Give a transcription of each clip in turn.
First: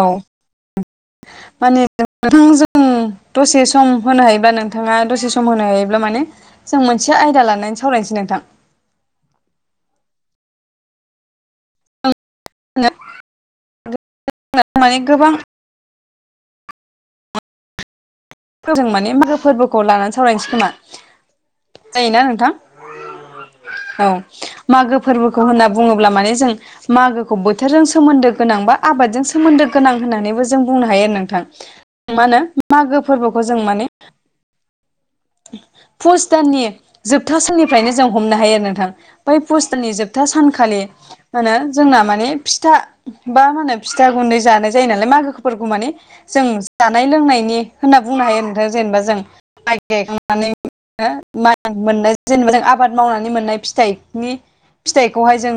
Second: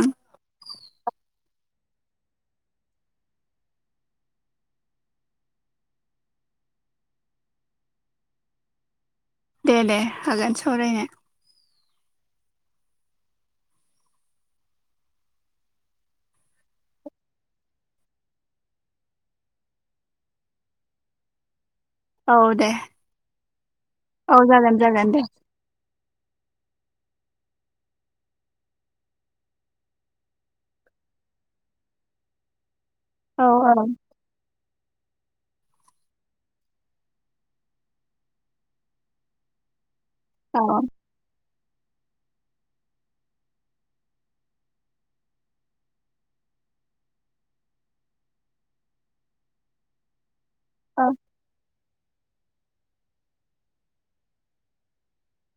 औ माने नोंथांजों दसे सम होनो हायोब्ला नोंथाङा दसे सम होनो हायोब्ला माने जों मोनसे आयदा लानानै सावरायनोसै नोंथां दे दे हागोन सावरायनो माने गोबां जों माने मागो फोरबोखौ लानानै सावरायनोसै खोमा जायोना नोंथां औ दे औ जागोन मागो जागोन दे फोरबोखौ होननानै बुङोब्ला माने जों मागोखौ बोथोरजों सोमोन्दो गोनां बा आबादजों सोमोन्दो गोनां होननानैबो जों बुंनो हायो आरो नोंथां मा होनो मागो औ फोरबोखौ जों माने [inaudible] पुस दाननि जोबथा साननिफ्रायनो जों हमनो हायो आरो नोंथां बै पुस दाननि जोबथा औ सानखालि माहोनो जोंना माने फिथा बा मा होनो फिथा गुन्दै जानाय जायो नालाय मागोफोरखौ माने जों जानाय लोंनायनि होनना बुंनो हायो नोंथां जेनेबा जों माइ गायखांनानै औ मोननाय जेनेबा जों आबाद मावनानै मोननाय फिथाइनि फिथाइखौहाय जों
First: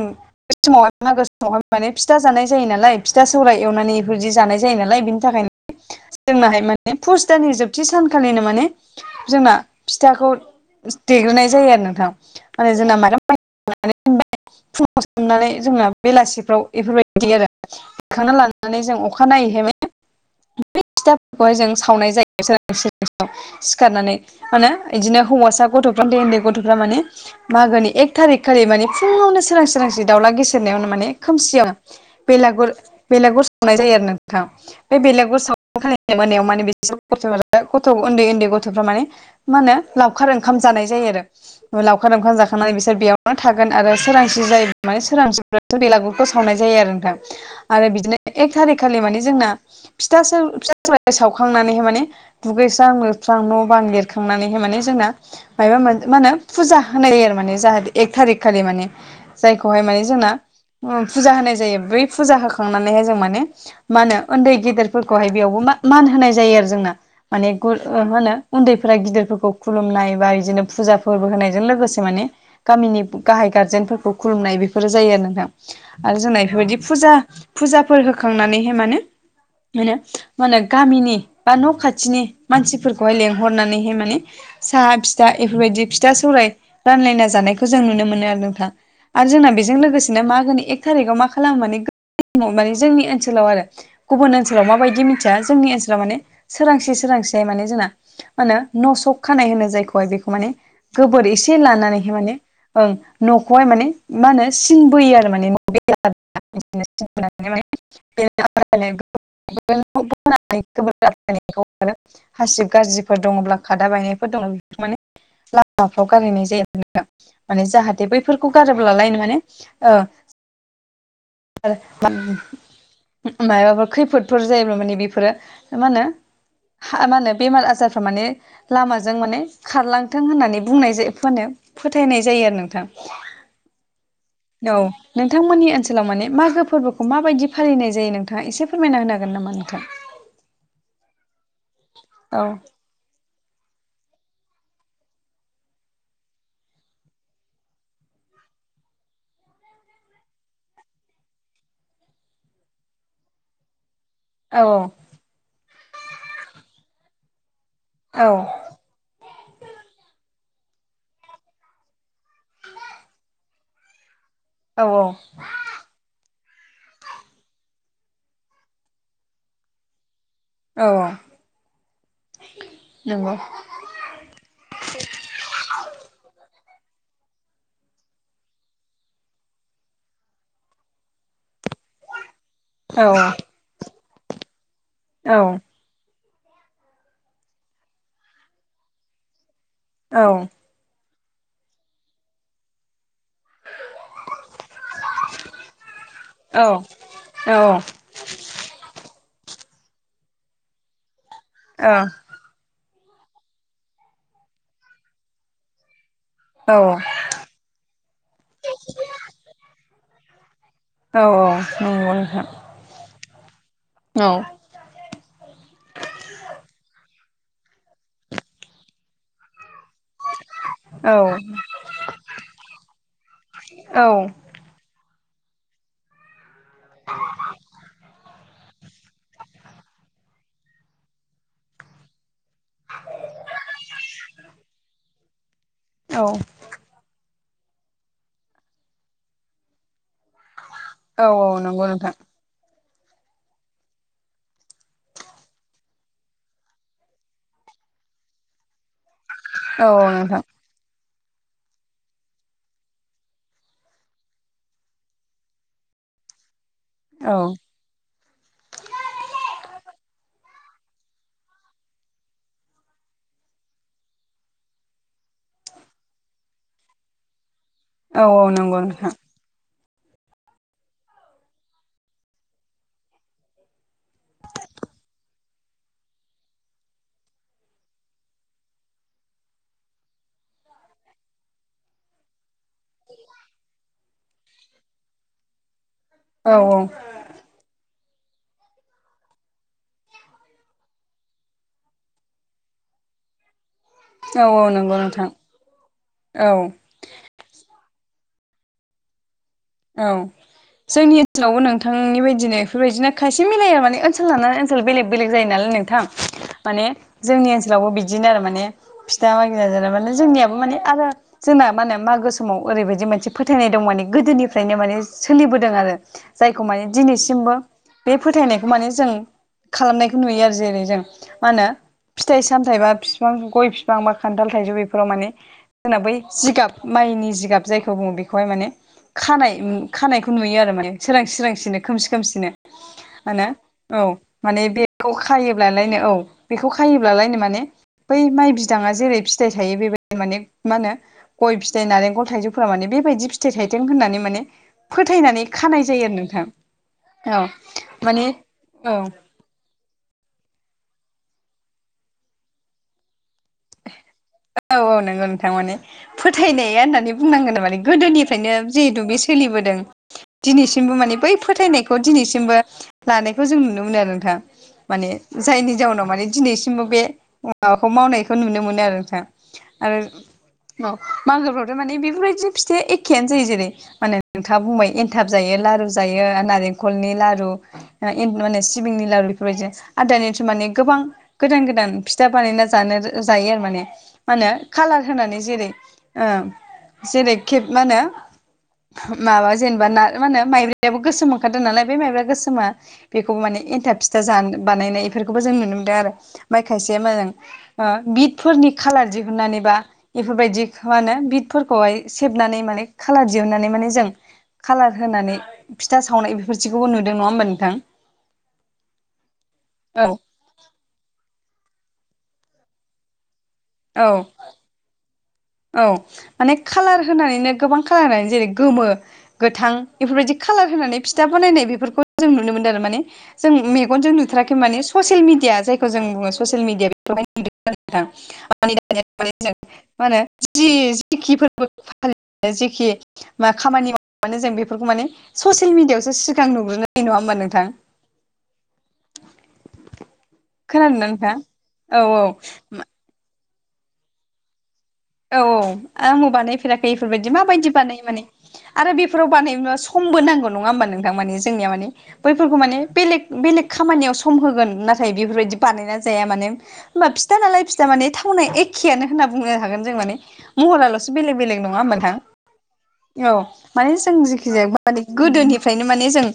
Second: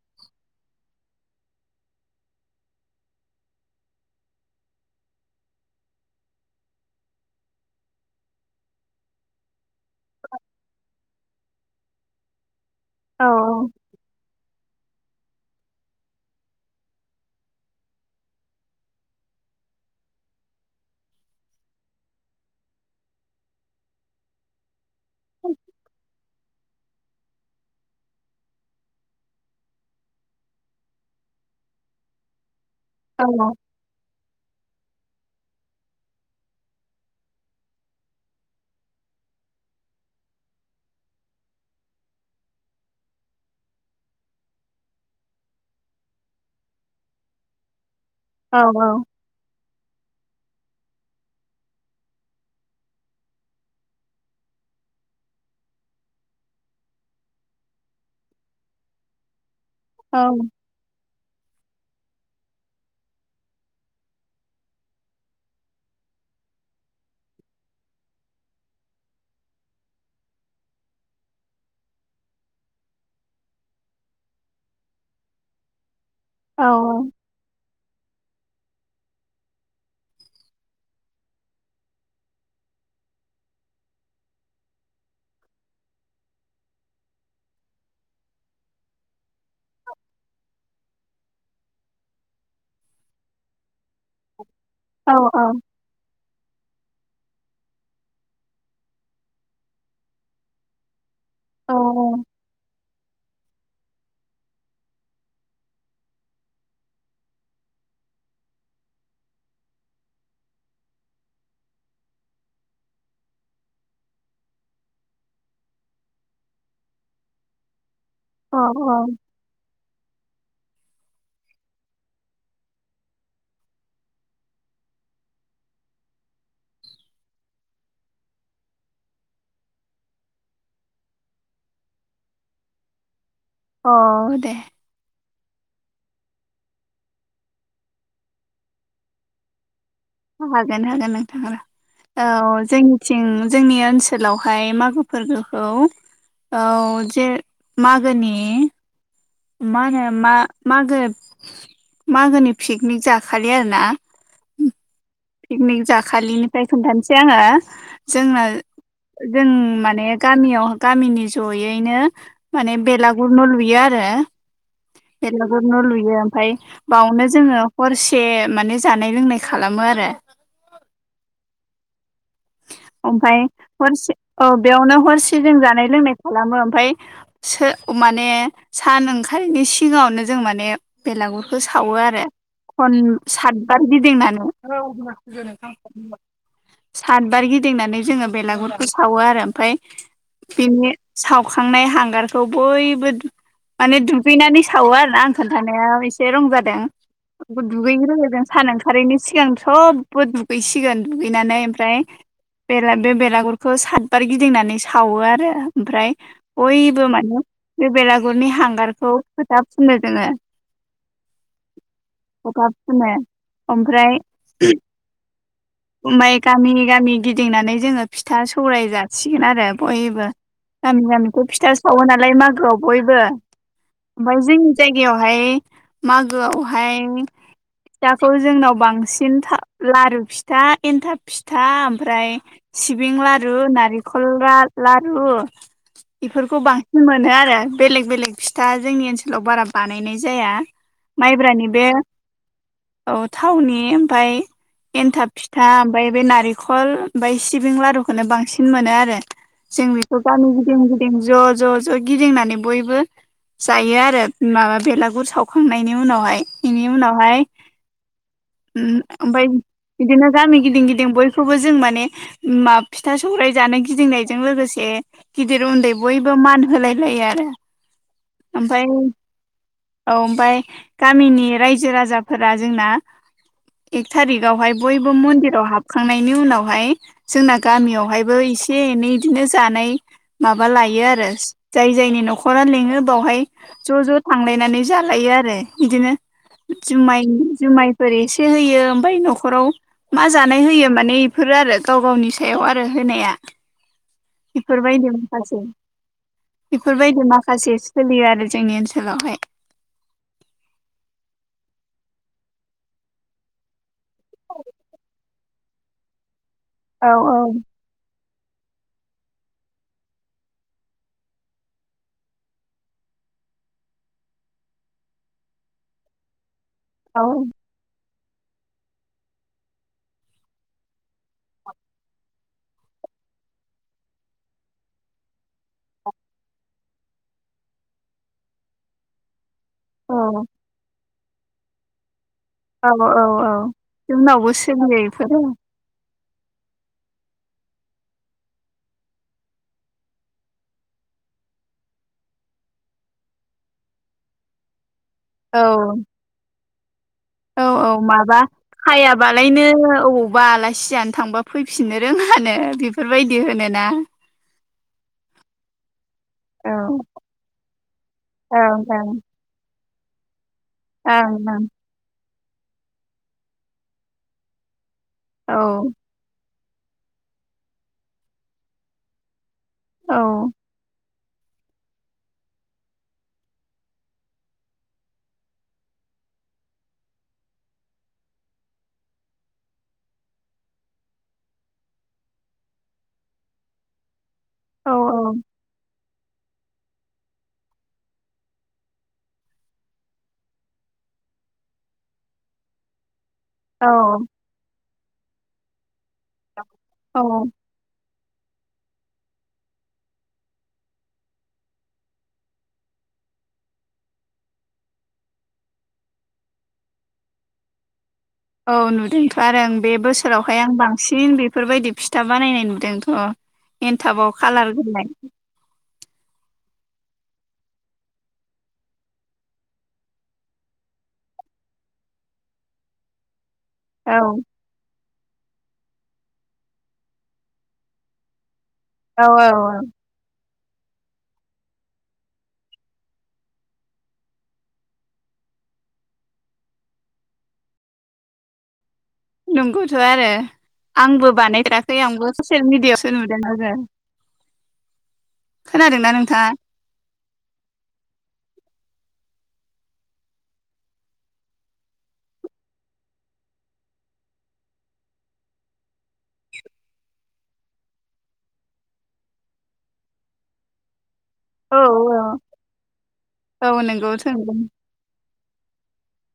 बे समाव मागो समावहाय माने फिथा जानाय जायो नालाय फिथा सौराय एवनानै बेफोरदि जानाय जायो नालाय थाखाय जोंनाहाय माने फुस दान जोबथि सानखालिनो माने जोंना फिथाखौ देग्रोनाय जायो आरो नोंथां माने जोंना औ माइरं होनबाय फुङाव सोमनानै जोंना बेलासिफ्राव बेफोरबायदि देयो आरो देखांना लानानै जों अखा नायै हाय बे बे फिथाफोरखौहाय जों सावनाय जायो सिखारनानै माने बिदिनो हौवासा गथ'फ्रा उन्दै उन्दै गथ'फ्रा माने मागोनि एक थारिख खालि माने फुङावनो सोरां सोरां दाउला गेसेेरनायावनो माने खोमसियावनो बेलागुर औ बेलागुर सावनाय जायो आरो नोंथां बे बेलागुर सावनाय खालिनो मोनायाव माने बिदिनो गथ'फोरा उनदै उनदै गथ'फोरा माने मा होनो लावखार ओंखाम जानाय जायो आरो लावखार लांख जाखांनानै बिसोर बेयावनो थागोन आरो सोरांसि जायो माने सोरां बेलागुरखौ सावनाय जायो आरो नोंथां आरो बिदिनो एक औ थारिक खालि माने जोंना फिथासौ फिथा सौराय सावखांनानैहाय माने दुगैस्रां लोबस्रां न' बां लिरखांनानैहाय माने जोंना मायबा मोन मा होनो फुजा होनाय आरो मानानिे जाहाथे एक थारिख खालि माने जायखौहाय माने औ जोंना फुजा होनाय जायो बै फुजा होखांनानैहाय जों माने मा होनो उन्दै गेदेरफोरखौहाय बेयावबो मा मान होनाय जायो आरो जोंना माने गुर ओ होनो उन्दैफोरा गिदिरफोरखौ खुलुमनाय बा बिदिनो फुजा फोरबो होनायजों लोगोसे माने गामिनि गाहाय गारजेनफोरखौ खुलुमनाय बेफोरो जायो आरो नोंथां। आरो जोंनाय बेफोरबायदि फुजा फुजाफोर होखांनानैहाय माने मोनो मा होनो गामिनि बा न' खाथिनि मानसिफोरखौहाय लेंहरनानैहाय माने साहा फिथा बेफोरबायदि फिथा सौराय रानलायना जानायखौ जों नुनो मोनो आरो नोंथां। आरो जोंना बेजों लोगोसेनो मा होनो एक थारिकाव मा खालामो माने माने जोंनि ओनसोलाव आरो गुबुन ओनसोलाव माबायदि मिथि जोंनि ओन माने सोरांसि सोरांसेय माने जोंना मा होनो न' सक खानाय होनो जायखौहाय बेखौ माने गोबोर एसे लानानैहाय माने ओं न'खौहाय माने मा होनो सिनबोयो आरो माने न बे [unintelligible] [unintelligible] [unintelligible] हासिब गाज्रिफोर दङब्ला खादा बायनायफोर दङ बेफोर माने लामाफ्राव गारहैनाय जाया माने जाहाथे बैफोरखौ औ गारोब्लालायनो माने ओ [unintelligible] मायबाफोर खैफोदफोर जायोब्ला माने बेफोरो मा होनो हा मा होनो बेमार आजारफ्रा माने लामाजों माने खारलांथों होननानै बुंनाय जा फो फोथायनाय जायो आरो नोंथां। अ दे। औ नोंथांमोननि ओनसोलाव माने मागो फोरबोखौ माबायदि फालिनाय जायो नोंथाङा एसे फोरमायना होनो हागोन नामा नोंथां? हागोन हागोन नोंथाङा औ। जों थिं जोंनि ओनसोलावहाय मागो फोरबोखौ औ जे मागोनि मा होनो मा मागो मागोनि पिकनिक जाखलि आरोना औ पिकनिक जाखालिनिफ्राय खोन्थानोसै आङो। औ जोंनो जों माने गामियाव गामिनि जयैनो माने बेलागुर‌ न' लुयो आरो। औ औ। बेलागुर न' लुयो ओमफ्राय बेयावनो जोङो हरसे माने जानाय लोंनाय खालामो आरो औ। नंगौ ओमफ्राय हरसे औ बेयावनो हरसे जों जानाय लोंनाय खालामो ओमफ्राय सो माने सान ओंखारिनि सिगाङावनो जों माने बेलागुरखौ सावो आरो खन औ सातबार गिदिंनानै। नंगौ सातबार गिदिंनानै जोङो बेलागुरखौ सावो आरो ओमफ्राय औ। बिनि सावखांनाय हांगारखौ बयबो माने दुगैनानै सावो आरो ना आं खोनन्थानायाव एसे रं जादों नोंथां दुगैग्रोगोन सान ओंखारैनो सिगांथ सबबो दुगैसिगोन दुगैनानै ओमफ्राय जेला बे बेलागुरखौ सातबार गिदिंनानै सावो आरो ओमफ्राय औ बयबो माने बे बेलागुरनि हांगारखौ फोथाफुनो जोङो। औ औ नंगौ नोंथां थाब फुनो ओमफ्राय माय गामि गामि गिदिंनानै जोङो फिथा सौराय जासिगोन आरो बय ओ गामि गामिथ नंगौ फिथा सावो नालाय मागोआव बयबो ओमफाय जों जायगायावहाय मागोआवहाय फिथाखौ जोंनाव बांसिन था लारु फिथा एन्थाब फिथा ओमफ्राय सिबिं लारु नारेंखल ला लारु बेफोरखौ बां मोनो आरो बेलेग बेलेग फिथा जोंनि ओनसोलाव बारा बानायनाय जाया माइब्रानि बे नोंथां औ थावनि ओमफ्राय एन्थाब फिथा ओमफ्राय बे नारि फोर ओमफ्राय सिबिं लारुखौनो बांसिन मोनो आरो औ जों बेखौ गामि गिदिं गिदिं ज' ज' ज' गिदिंनानै बयबो जायो आरो माबा बेलागुर सावखांनायनि उनावहाय बेनि उनावहाय ओमफ्राय बिदिनो गामि गिदिं गिदिं बय खौबो जों माने फिथा सौराय जानो गिदिंनायजों लोगोसे गिदिर उन्दै बयबो मान होलाय लायो आरो। औ औ ओमफाय औ ओमफ्राय गामिनि रायजो राजाफोरा जोंना एक थारिकावहाय बयबो मन्दिराव हाब खांनायनि उनावहाय जोंना गामियावहायबो एसे एनै इदिनो जानाय माबा लायो आरो जाय जायनि न'खरा लिङो बावहाय ज' ज' थांलायनानै जालायो आरो बिदिनो जुमाय जुमायफोर एसे होयो ओमफाय न'खराव मा जा नाय होयो माने एफोरो आरो गाव गावनि सायाव आरो होनाया बिफोर नंगौ बायदि नोंथां माखासे औ बेफोरबायदि माखासे सोलियो आरो जोंनि ओनसोलावहाय औ जोंनि ओनसोलावबो नोंथांनि बायदिनो इफोरबायदिनो खायसे मिलाया माने ओनसोल लानानै ओनसोल बेलेग बेलेग जायो नालाय नोंथां [inaudible] माने औ जोंनि ओनसोलावबो बिदिनो आरो माने फिथा मागिना जाना माने जोंनियाबो माने आरो जोंना मानो मागो समाव ओरैबायदि मोनसे फोथायनाय दं माने गोदोनि फ्रायनो माने सोलिबोदों आरो जायखौ माने औ दिनैसिमबो बे फोथायनायखौ माने जों खालामनायखौ नुयो आरो जेरै जों मा होनो फिथाइ सामथायाइ बा बिफां गय बिफां बा खान्थाल थाइजौ बेफोराव माने जोंना बै जिगाब माइनि जिगाब जायखौ बुङो बेखौहाय माने खानाय उम औ खानायखौ नुयो आरो माने सोरांसि सोरां सिनो खोमसि खोमसिनो औ औ मानो औ औ जोंनावबो माने सोलियो बेखौ इफोरो खायोब्लालायनो औ बेखौ खायोब्लालायनो माने बै माइ बिदाङा जेरै फिथाइ थायो बेबायदिनो माने मा होनो गय फिथाइ नारेंखल थाइजौफोरा माने बेबायदि फिथाइ थाइ दों होननानै माने फोथायनानै औ खानाय जायो आरो नोंथां औ माने औ लायनो अबावबा आलासि जानो थांबा फैफिननो रोङानो बेफोरबायदि होनो औ औ नंगौ नोंथां माने औ फोथायनाया होननानै बुंनांगोन माने गोदोनिफ्रायनो जिहेथु बे सोलिबोदों दिनै बो माने बै ओं फोथायनायखौ दिनैसिमबो लानायखौ जों नुनो मोनो आरो नोंथां माने जायनि जाउनाव माने दिनैसिमबो बे माबाखौ मावनायखौ नुनो मोनो आरो नोंथां आरो ओं औ मागोफ्रावथ' माने बेफोरबायदि फिथ एखेयानो जायो जेरै मानो नोंथाङा बुंबाय एनथाब जायो लारु जायो नारेंखलनि लारु [unintelligible] माने सिबिंनि लारु बेफोरबायदिनो आरो दानियाथ' माने गोबां गोदान गोदान फिथा बानायना जानो जायो आरो माने मा होनो ओं औ खाालार औ होनानै जेरै ओ जेरै केब मा होनो माबा जेनेबा ना मा होनो माइब्रायाबो गोसोम ओंखारदों नालाय बे माइब्राया गोसोमा बेखौबो माने औ एन्थाब फिथा जानो बानायनाय बेफोरखौबो जों नुनो मोनदों आरो माइ खायसे औ मोजां औ ओ बिदफोरनि खालार दिहुननानैबा बेफोरबायदि मा होनो बिदफोरखौहाय सेबनानै माने खालार दिहुननानै माने जों कालार होनानै फिथा सावनाय बेफोरदिखौबो नुदों नङा होमबा नोंथां औ नुदोंथ' आरो आं बे औ बोसोराव आमफ्राय आं बांसिन बेफोरबायदि फिथा बानायनाय नुदोंथ' औ एन्थाबाव खालार गलाय औ माने खालार होनानैनो गोबां कालार होनानै जेरै गोमो गोथां बेफोरबायदि खालार होनानै फिथा बानायनाय बेफोरखौ जों नुनो मोनदों आरो माने जों मे गनजों औ नुथाराखै माने ससियेल मिदिया जायखौ जों बुडो ससियेल मिदिया [unintelligible] [unintelligible] जों औ औ मा होनो जि जेखि फोरबो फालि जेखि मा खामानि मा जों बेफोरखौ माने ससियेल मिडियायावसो सिगां नुग्रोनाय नङा होमबा नोंथां ज [inaudible] नंगौथ' आरो खोनादोंना आंबो नोंथां बानायथेराखै औ आंबो ससिल औ मिडियाआवसो नुदों आरो औ औ खोनादोंना आंबो नोंथाङा बानायफेराखै एफोरबायदि माबायदि बानायो माने आरो बेफोराव बानायनोबा समबो नांगौ नङा होमबा नोंथां माने जोंनिया माने बैफोरखौ माने बेलेग बेलेग खामानियाव सम होगोन नाथाय बेफोरबायदि बानायना जाया माने होमबा फिथा नालाय फिथा माने थावना एखेआनो होनना बुंनो हागोन। माने महरालसो बेलेग बेलेग औ नंङा हमबा नोंथां औ माने जों जिखि जाया माने गोदोनिफ्रायनो माने जों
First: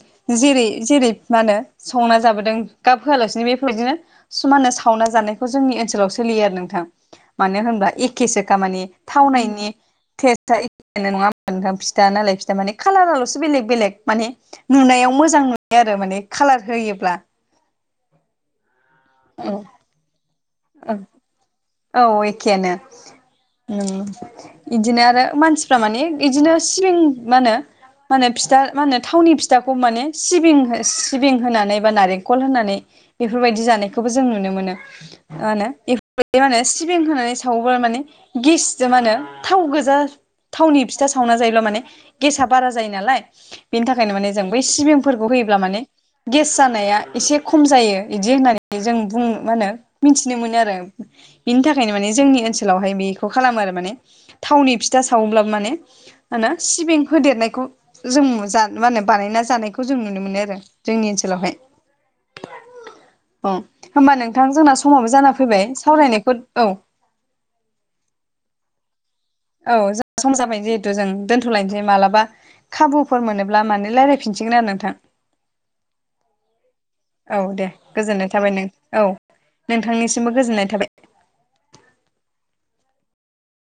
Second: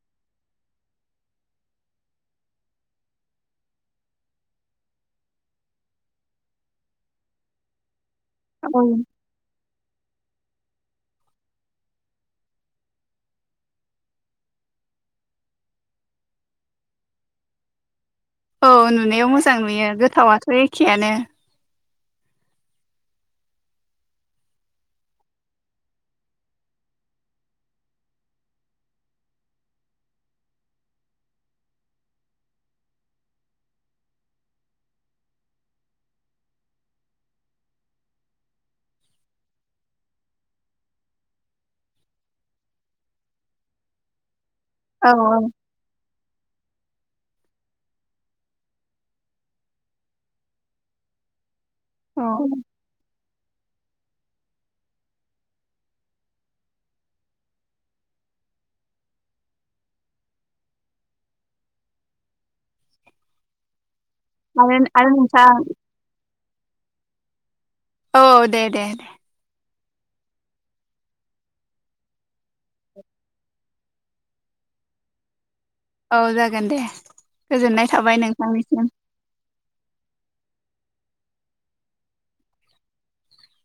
जेरै जेरै मा होनो संना जाबोदों गाब होआलासिनो बेफोरदिनो सुमानानो सावना जानायखौ जोंनि ओनसोलाव सोलियो आरो नोंथां मानो होनबा ए केसो औ खामानि थावनायनि टे सथा एखे नङा होमबा नोंथां फिथा नालाय फिथा माने खालाराल'सो बेलेग बेलेग माने नुनायाव मोजां नुयो आरो माने कालार होयोब्ला औ नुनायाव औ मोजां नुयो गोथावाथ' एखेआनो औ एखेयानो उम इदिनो आरो मानसिफ्रा माने इदिनो सिलिं मा होनो मा होनो फिथा मा होनो थावनि फिथाखौ माने सिबिं सिबिं होनानै बा नारेंखल होनानै बेफोरबायदि जानायखौबो जों नुनो मोनो मा होनो बेफोरबायदि मा होनो सिबिं होनानै सावोब्ला माने गेसजों मा होनो थाव गोजा थावनि फिथा सावना जायोब्ला माने गेसा बारा जायो नालाय बेनि थाखायनो माने जों बै औ सिबिंफोरखौ होयोब्ला माने गेस जानाया एसे खम जायो इदि होननानै जों बुं मा होनो मिथिनो मोनो आरो बेनि थाखायनो माने औ जोंनि ओनसोलावहाय बे खालामो आरो माने थावनि फिथा सावोब्ला माने होनो सिबिं होदेरनायखौ जों मा होनो बानायना जानायखौ जों नुनो मोनो आरो जोंनि ओनसोलावहाय अ होमबा नोंथां जोंना आरो आरो समाबो जाना नोंथां फैबाय सावरायनायखौ औ औ दे दे दे औ सम जाबाय जे जिहेथु जों दोन्थ'लायनोसै मालाबा खाबुफोर मोनोब्ला माने रायज्लायफिनसिगोन आरो नोंथां औ जागोन दे औ दे गोजोननाय थाबाय नों औ नोंथांनिसिमबो गोजोननाय थाबाय।